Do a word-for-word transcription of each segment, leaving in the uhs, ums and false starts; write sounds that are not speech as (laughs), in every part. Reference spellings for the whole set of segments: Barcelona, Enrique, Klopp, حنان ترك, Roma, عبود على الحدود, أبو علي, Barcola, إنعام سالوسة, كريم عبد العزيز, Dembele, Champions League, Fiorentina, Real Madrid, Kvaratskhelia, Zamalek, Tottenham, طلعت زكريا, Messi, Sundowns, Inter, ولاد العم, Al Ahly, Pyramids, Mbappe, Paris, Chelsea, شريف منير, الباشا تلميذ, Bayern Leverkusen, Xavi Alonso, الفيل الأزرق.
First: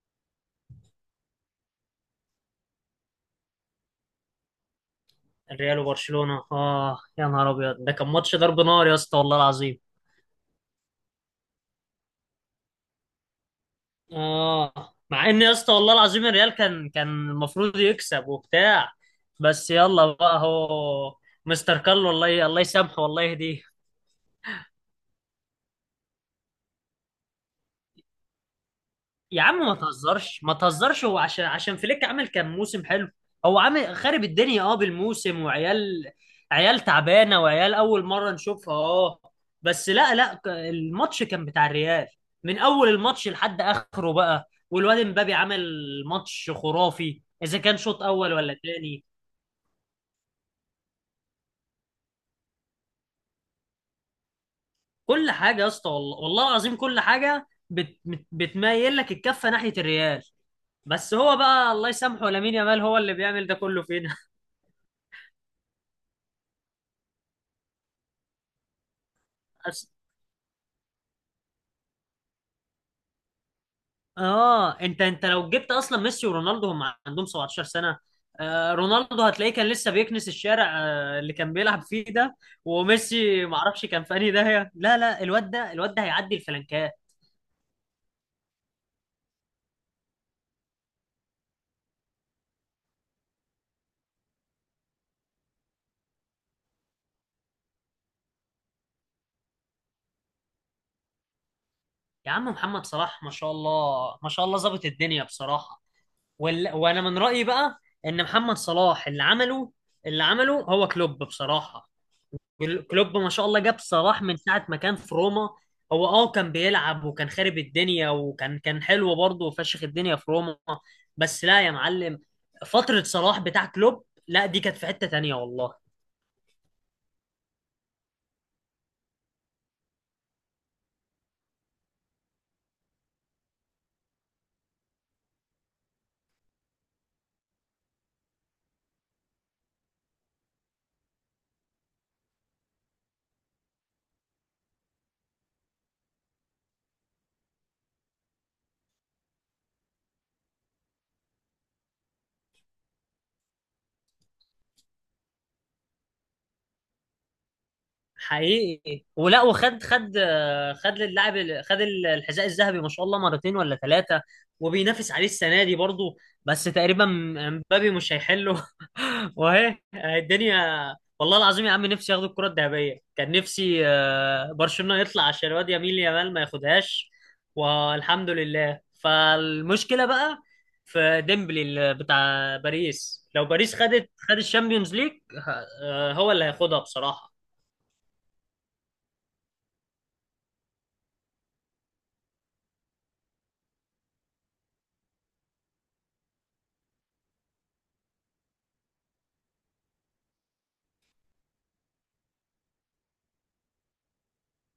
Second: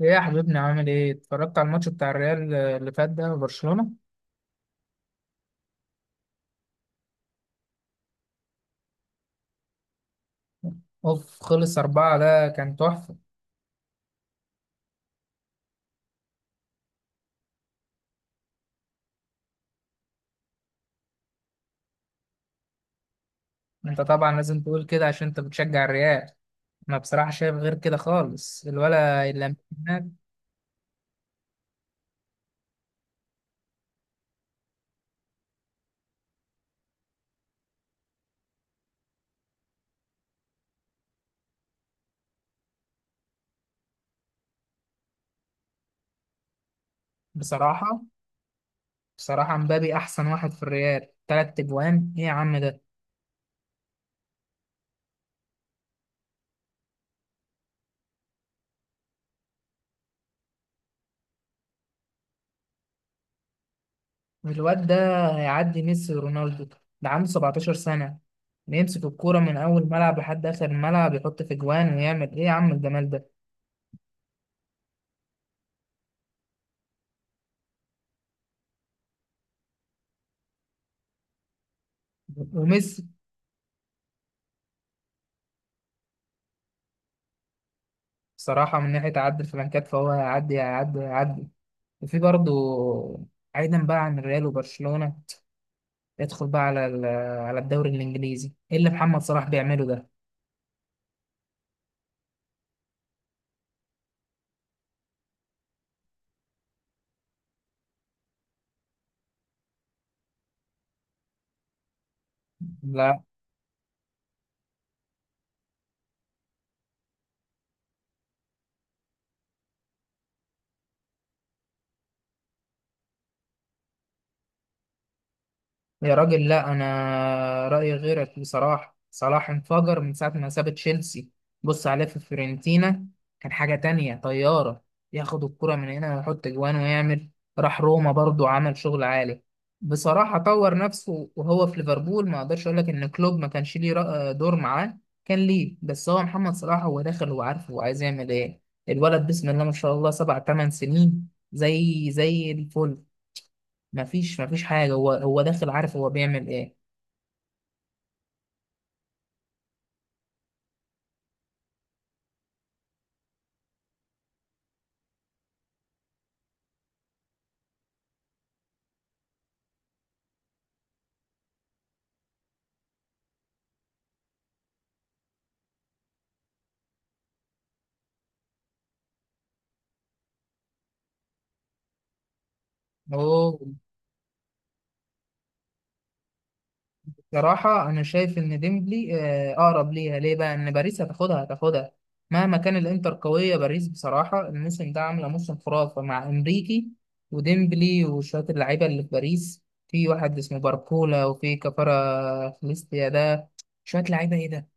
ايه يا حبيبنا؟ عامل ايه؟ اتفرجت على الماتش بتاع الريال اللي فات ده وبرشلونة؟ الريال وبرشلونة اه، يا نهار ابيض، ده كان ماتش ضرب نار يا اسطى والله العظيم. اوف خلص أربعة، ده كان تحفة. اه، مع ان يا اسطى والله العظيم الريال كان كان المفروض يكسب وبتاع. بس يلا بقى هو مستر كارلو، الله ي- الله يسامحه والله يهديه. انت طبعا لازم تقول كده عشان انت بتشجع الريال. انا بصراحة شايف غير كده خالص، الولا يا عم اللي ما هناك تهزرش ما تهزرش، هو عشان عشان فليك عمل كان موسم حلو. هو عامل خارب الدنيا اه بالموسم، وعيال عيال تعبانه، وعيال اول مره نشوفها اه. بس لا لا، ك- الماتش كان بتاع الريال من اول الماتش لحد اخره بقى، والواد امبابي عمل ماتش خرافي اذا كان بصراحة، شوط اول ولا تاني. بصراحة مبابي احسن واحد في الريال، تلات اجوان، ايه يا عم ده؟ كل حاجه يا اسطى والله والله العظيم، كل حاجه بت بت- بتميل لك الكفه ناحيه الريال. بس هو بقى الله يسامحه لامين يامال هو اللي بيعمل ده كله فينا. الواد ده هيعدي ميسي ورونالدو، ده عنده سبعتاشر سنة، بيمسك الكورة من أول (laughs) ملعب لحد آخر الملعب يحط في جوان ويعمل، إيه يا عم الجمال ده؟ اه، انت انت لو جبت اصلا ميسي ورونالدو هم عندهم سبعة عشر سنة سنه؟ آه، رونالدو هتلاقيه كان لسه بيكنس الشارع آه اللي كان بيلعب فيه ده. وميسي وميسي ما اعرفش كان في انهي داهيه. لا لا، الواد ده الواد ده هيعدي الفلنكات. صراحة من ناحية عد الفلانكات فهو هيعدي هيعدي هيعدي وفي برضه، بعيدا بقى عن الريال وبرشلونة، ادخل بقى على ال- على الدوري الإنجليزي، إيه اللي محمد صلاح بيعمله ده؟ يا عم محمد صلاح ما شاء الله ما شاء الله ظابط الدنيا بصراحه. وال... وانا من رايي بقى ان محمد صلاح اللي عمله اللي عمله هو كلوب بصراحه. كل- كلوب لا ما شاء الله جاب صلاح من ساعة ما كان في روما. هو اه كان بيلعب وكان خارب الدنيا، وكان كان حلو برضه وفشخ الدنيا في روما. بس لا يا معلم، فترة صلاح بتاع كلوب لا، دي كانت في حتة تانية والله. يا راجل، لا انا رايي غيرك بصراحه، صلاح انفجر من ساعه ما ساب تشيلسي. بص عليه في فيورنتينا، كان حاجه تانية، طياره، ياخد الكره من هنا ويحط جوان ويعمل. راح روما برضو عمل شغل عالي. بصراحه طور نفسه وهو في ليفربول، ما اقدرش اقول لك ان كلوب ما كانش ليه رأ- دور معاه، كان ليه، بس هو محمد صلاح هو داخل وعارف هو عايز يعمل ايه. الولد بسم الله ما شاء الله سبع تمن سنين زي زي الفل، مفيش مفيش حاجة، هو هو داخل عارف هو بيعمل ايه. حقيقي ولا. وخد خد خد للاعب ال- خد الحذاء الذهبي ما شاء الله مرتين ولا ثلاثة، وبينافس عليه السنة دي برضه. بس تقريبا مبابي مش هيحله. (laughs) واهي الدنيا والله العظيم يا عم، نفسي ياخدوا الكرة الذهبية، كان نفسي آه، برشلونة يطلع عشان الواد يميل يامال ما ياخدهاش. والحمد لله، فالمشكلة بقى في ديمبلي اللي بتاع باريس. لو هو باريس خدت خد الشامبيونز ليج، ه- آه، هو اللي هياخدها بصراحة. بصراحة أنا شايف إن ديمبلي، آه، أقرب ليها. ليه بقى إن باريس هتاخدها هتاخدها مهما كان الإنتر قوية. باريس بصراحة الموسم ده عاملة موسم خرافة مع إنريكي وديمبلي وشوية اللعيبة اللي في باريس، في واحد اسمه باركولا وفي كفارة خليستيا ده، شوية لعيبة، إيه ده؟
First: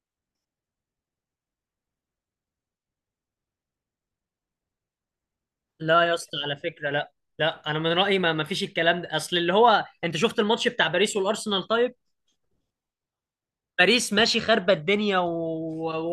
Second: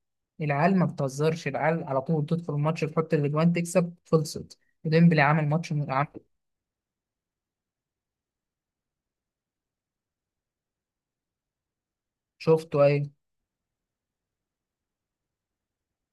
العيال ما بتهزرش، العيال على طول تدخل الماتش تحط الأجوان تكسب خلصت. وديمبلي عامل ماتش لا عامل. يا اسطى على فكره لا. لا انا من رايي ما ما فيش الكلام ده، اصل اللي هو انت شفت الماتش بتاع باريس والارسنال طيب؟ شفته أيه؟ باريس ماشي خاربه الدنيا، و...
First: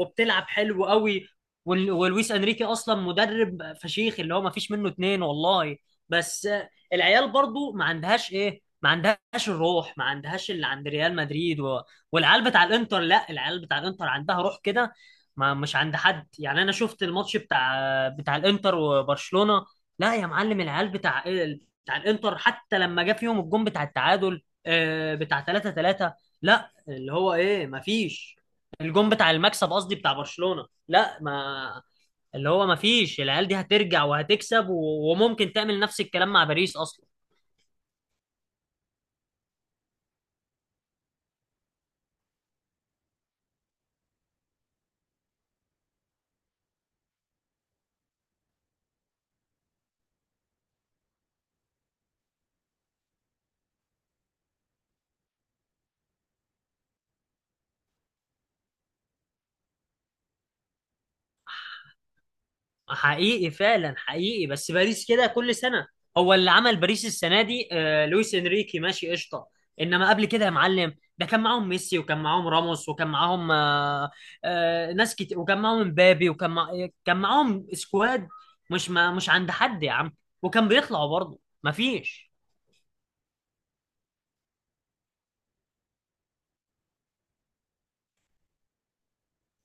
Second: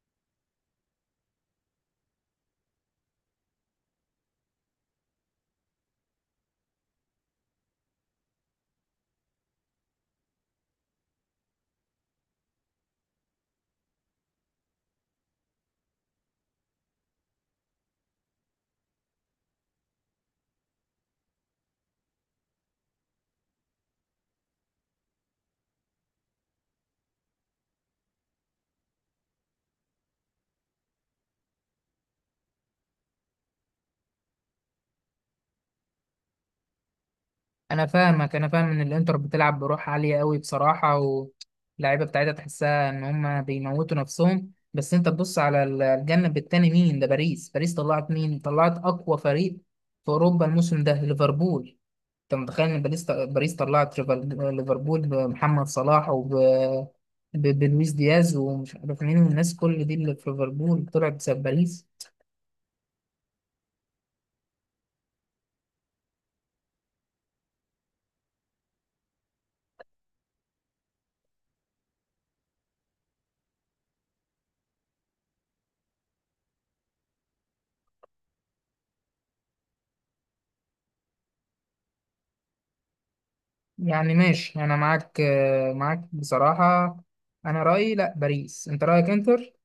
وبتلعب حلو قوي، وال... ولويس انريكي اصلا مدرب فشيخ اللي هو ما فيش منه اتنين والله. بس آه، العيال برضو ما عندهاش ايه، ما عندهاش الروح، ما عندهاش اللي عند ريال مدريد و... والعيال بتاع الانتر. لا، العيال بتاع الانتر عندها روح كده، ما مش عند حد. يعني انا شفت الماتش بتاع بتاع الانتر وبرشلونة. لا يا معلم، العيال بتاع بتاع الانتر حتى لما جه فيهم الجون بتاع التعادل آه، بتاع تلاتة تلاتة اللي هو، ايه، مفيش. الجون بتاع المكسب قصدي بتاع برشلونة لا، ما اللي هو مفيش. العيال دي هترجع وهتكسب، و... وممكن تعمل نفس الكلام مع باريس اصلا. انا فاهمك، انا فاهم ان الانتر بتلعب بروح عاليه قوي بصراحه، واللعيبه بتاعتها تحسها ان هم بيموتوا نفسهم، بس انت تبص على ال- الجنب التاني، مين ده؟ باريس باريس طلعت، مين؟ طلعت اقوى فريق في اوروبا الموسم ده، ليفربول. انت متخيل ان باريس باريس طلعت ريفر- ليفربول بمحمد صلاح وب ب- بلويس دياز ومش عارف مين، الناس كل دي اللي في ليفربول طلعت بسبب باريس. حقيقي فعلا حقيقي، بس باريس كده كل سنة. هو اللي عمل باريس السنة دي آه لويس انريكي ماشي قشطة. انما قبل كده يا معلم ده كان معاهم ميسي، وكان معاهم راموس، وكان معاهم آه آه ناس كتير، وكان معاهم مبابي، وكان مع... كان معاهم سكواد. مش ما... مش عند حد يا عم. وكان بيطلعوا برضه مفيش. يعني ماشي، انا معاك، آه، معاك بصراحه. انا رايي لا، باريس، انت رايك انتر.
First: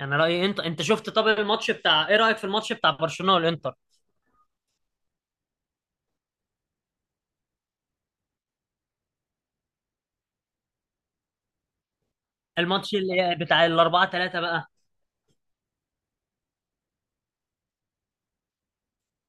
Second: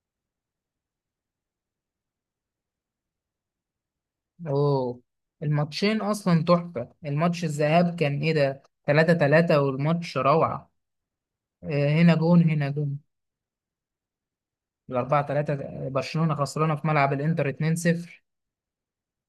انا رايي انت انت شفت، طب الماتش بتاع، ايه رايك في الماتش بتاع برشلونه والانتر؟ اوه، الماتشين اصلا تحفة، الماتش الذهاب كان ايه ده؟ تلاتة تلاتة، والماتش روعة، آه، هنا جون هنا الماتش جون. اللي بتاع الاربعة ثلاثة بقى. الأربعة تلاتة، برشلونة خسرانة في ملعب الإنتر اتنين صفر،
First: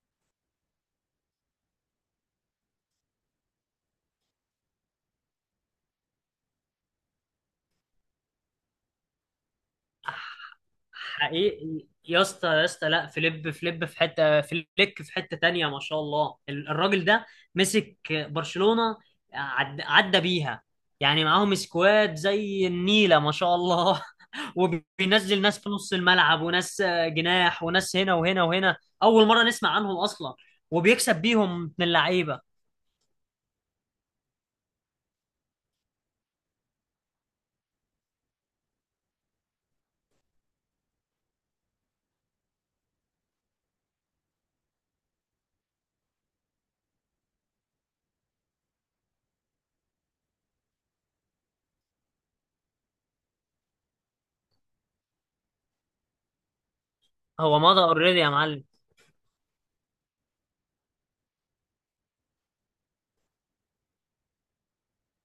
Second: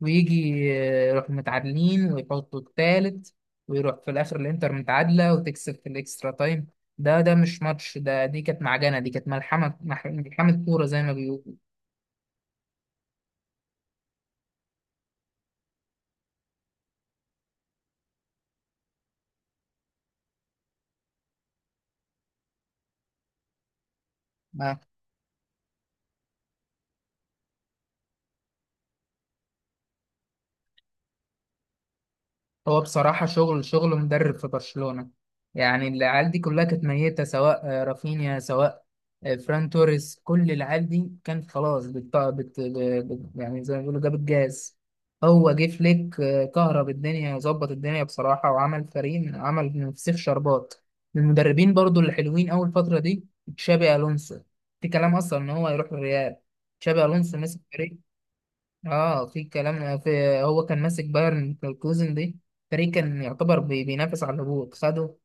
ويجي، آه، يروح متعادلين ويحطوا التالت، ويروح في الآخر الإنتر متعادلة وتكسب في الإكسترا تايم. ده ده مش ماتش ده، دي كانت معجنة، دي كانت ملحمة، مح- ملحمة كورة زي ما بيقولوا. حقيقي يا اسطى يا اسطى، لا، فليب فليب في حته فليك في حته تانية ما شاء الله. ال- الراجل ده مسك برشلونه، عد... عدى بيها. يعني معاهم سكواد زي النيله ما شاء الله. (laughs) وبينزل ناس في نص الملعب، وناس جناح، وناس هنا وهنا وهنا، اول مره نسمع عنهم اصلا، وبيكسب بيهم من اللعيبه. هو بصراحة شغل، شغل مدرب في برشلونة، يعني العيال دي كلها كانت ميتة، سواء آه، رافينيا، سواء آه، فران توريس، كل العيال دي كانت خلاص، بت... بت... بت... يعني زي ما بيقولوا جابت جاز. هو جه فليك، آه، كهرب الدنيا وظبط الدنيا بصراحة، وعمل فريق، عمل من فسيخ شربات. من المدربين برضو اللي حلوين أول فترة دي تشابي ألونسو، في كلام أصلا إن هو يروح الريال، تشابي ألونسو مسك هو مضى فريق، اوريدي يا معلم. اه في كلام، في، هو كان ماسك بايرن ليفركوزن دي، فريق كان يعتبر بي- بينافس على الهبوط، خده،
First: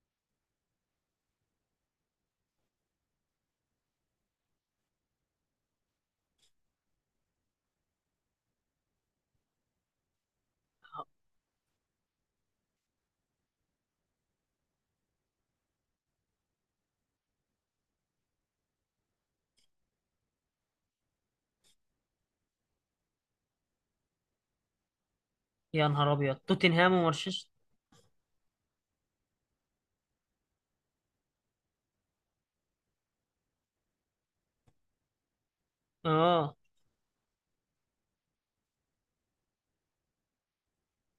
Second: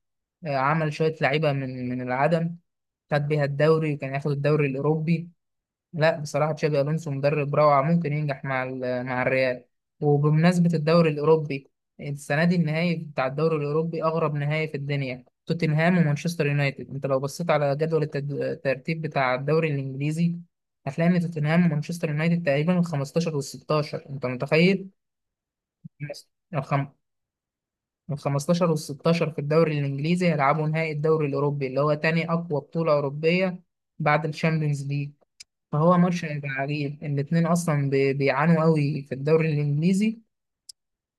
آه، عمل شوية لعيبة من من العدم، خد بيها الدوري وكان ياخد الدوري الأوروبي. لا بصراحة تشابي ألونسو مدرب روعة، ممكن ينجح مع ال- مع الريال. وبمناسبة الدوري الأوروبي، السنة دي النهائي بتاع الدوري الأوروبي أغرب نهائي في الدنيا، توتنهام ومانشستر يونايتد. أنت لو بصيت على جدول التد- الترتيب بتاع الدوري الإنجليزي، هتلاقي إن توتنهام ومانشستر يونايتد تقريبا ال خمستاشر وال ستاشر، أنت متخيل؟ يا نهار ابيض، الخم... توتنهام ومانشستر. ال خمستاشر وال ستاشر في الدوري الإنجليزي هيلعبوا نهائي الدوري الأوروبي، اللي هو تاني أقوى بطولة أوروبية بعد الشامبيونز ليج. فهو ماتش هيبقى اه، عجيب، الاتنين اصلا بي- بيعانوا قوي في الدوري الانجليزي،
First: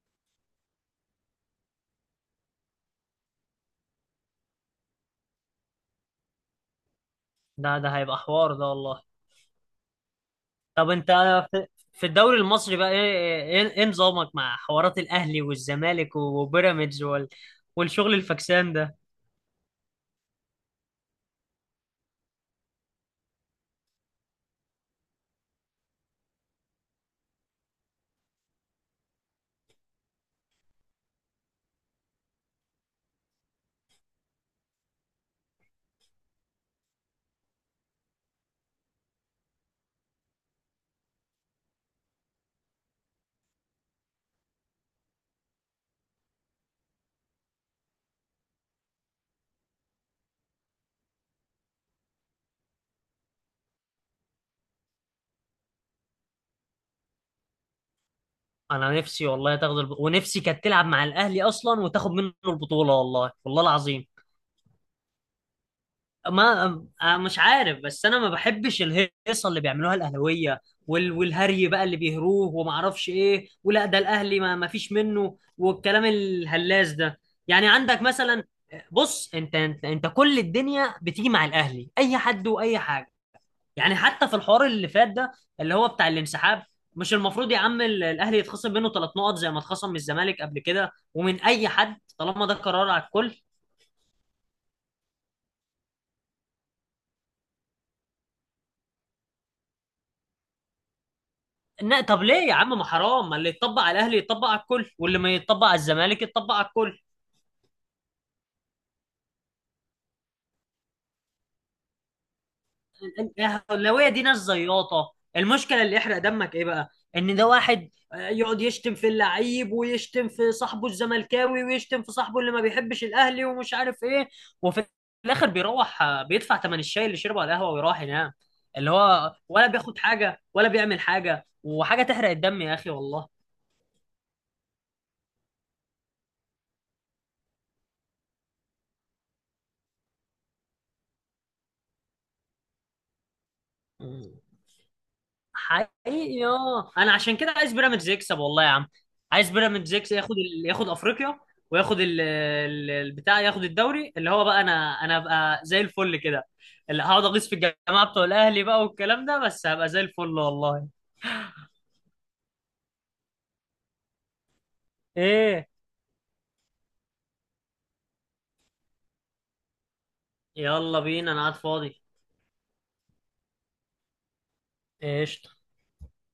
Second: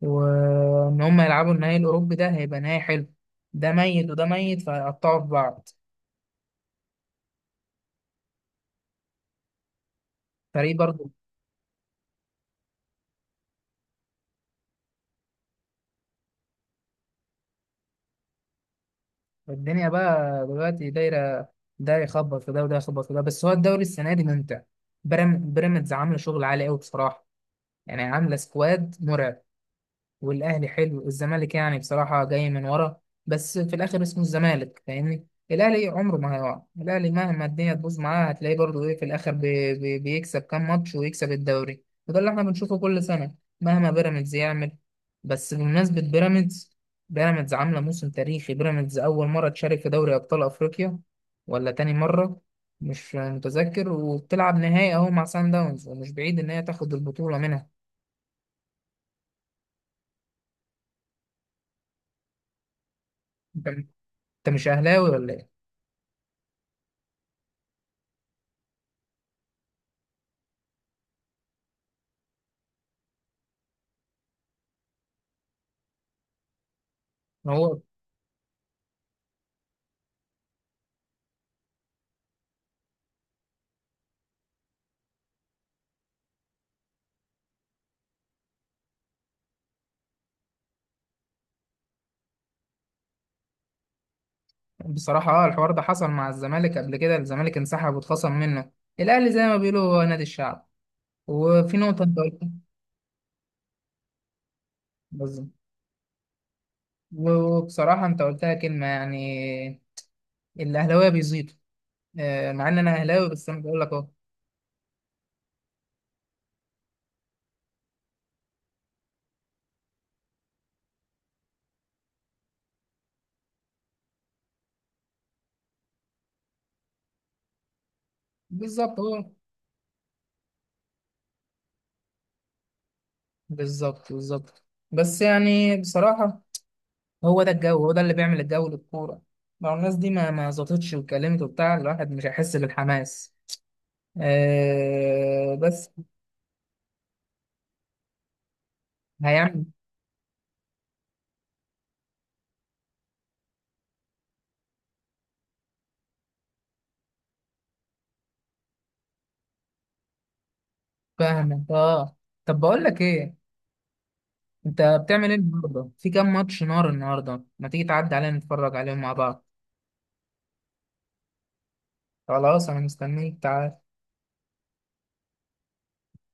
وان هم يلعبوا النهائي الاوروبي ده هيبقى نهائي حلو، ده ميت وده ميت، فهيقطعوا في بعض. ده ده هيبقى حوار ده والله. فريق طب برضه. انت، في في الدوري المصري بقى ايه، ايه ايه نظامك مع حوارات الاهلي والزمالك وبيراميدز وال... والشغل الفكسان ده؟ الدنيا بقى دلوقتي دايره، ده يخبط في ده وده يخبط في ده، بس هو الدوري السنه دي ممتع. برام- بيراميدز عامله شغل عالي قوي بصراحه، يعني عامله سكواد مرعب، والاهلي حلو، الزمالك يعني بصراحه جاي من ورا، بس في الاخر اسمه الزمالك فاهمني، الاهلي عمره ما هيقع، الاهلي مهما الدنيا تبوظ معاه هتلاقيه برضه ايه في الاخر بي بي بيكسب كام ماتش ويكسب الدوري، وده اللي احنا بنشوفه كل سنه مهما بيراميدز يعمل. بس بمناسبه بيراميدز، بيراميدز عامله موسم تاريخي، بيراميدز اول مره تشارك في دوري ابطال افريقيا ولا تاني مره، مش متذكر، وبتلعب نهائي اهو مع سان داونز، ومش بعيد ان هي تاخد البطوله منها. انا نفسي والله تاخد الب... ونفسي كانت تلعب مع الاهلي اصلا وتاخد منه البطولة، والله والله انت، العظيم. أنت مش اهلاوي ولا ايه؟ ما آه، مش عارف، بس انا ما بحبش الهيصه اللي بيعملوها الاهلاويه، وال... والهري بقى اللي بيهروه وما اعرفش ايه، ولا ده الاهلي ما... ما فيش منه، والكلام الهلاس ده. يعني هو عندك مثلا، بص انت انت, انت كل الدنيا بتيجي مع الاهلي، اي حد واي حاجه. يعني حتى في الحوار اللي فات ده اللي هو بتاع الانسحاب، مش المفروض يا عم ال- الاهلي يتخصم منه ثلاث نقط زي ما اتخصم من الزمالك قبل كده ومن اي حد، طالما ده قرار على الكل؟ بصراحة اه الحوار ده حصل مع الزمالك قبل كده، الزمالك انسحب واتخصم منه. الأهلي زي ما بيقولوا هو نادي الشعب، وفي لا نقطة أنت طب ليه قلتها. يا عم، ما حرام، ما اللي يتطبق على الاهلي يتطبق على الكل، واللي ما بالظبط، يتطبق على الزمالك يتطبق على الكل. وبصراحة أنت قلتها كلمة يعني، الأهلاوية بيزيدوا، آه، مع إن أنا أهلاوي بس أنا بقول لك أهو. الاهلاويه دي ناس زياطه، المشكله اللي يحرق دمك ايه بقى؟ ان ده واحد آه، يقعد يشتم في اللعيب ويشتم في صاحبه الزملكاوي ويشتم في صاحبه اللي ما بيحبش الاهلي ومش عارف ايه، وفي الاخر بيروح آه، بيدفع ثمن الشاي اللي شربه على القهوه ويروح ينام. اللي بالظبط أهو. هو ولا بياخد حاجه ولا بيعمل حاجه، وحاجه تحرق الدم يا اخي والله. بالظبط بالظبط. بس يعني بصراحة هو ده الجو، هو ده اللي بيعمل الجو للكورة، لو الناس دي ما ما زطتش واتكلمت وبتاع، الواحد مش هيحس بالحماس، آه، بس حقيقي اه انا عشان كده عايز بيراميدز يكسب والله يا عم. عايز هيعمل. بيراميدز يكسب، ياخد ال... ياخد افريقيا، وياخد ال... ال- البتاع، ياخد الدوري اللي هو بقى. انا انا ابقى زي الفل كده، اللي هقعد اغيظ في الجماعه بتوع الاهلي بقى والكلام ده، بس هبقى زي الفل والله. فاهمك، اه. طب بقول لك ايه، انت بتعمل ايه ايه، النهارده؟ في كام ماتش نار النهارده، ما تيجي تعدي علينا نتفرج عليهم مع بعض. يلا بينا، انا قاعد فاضي. خلاص انا مستنيك، تعال. ايش؟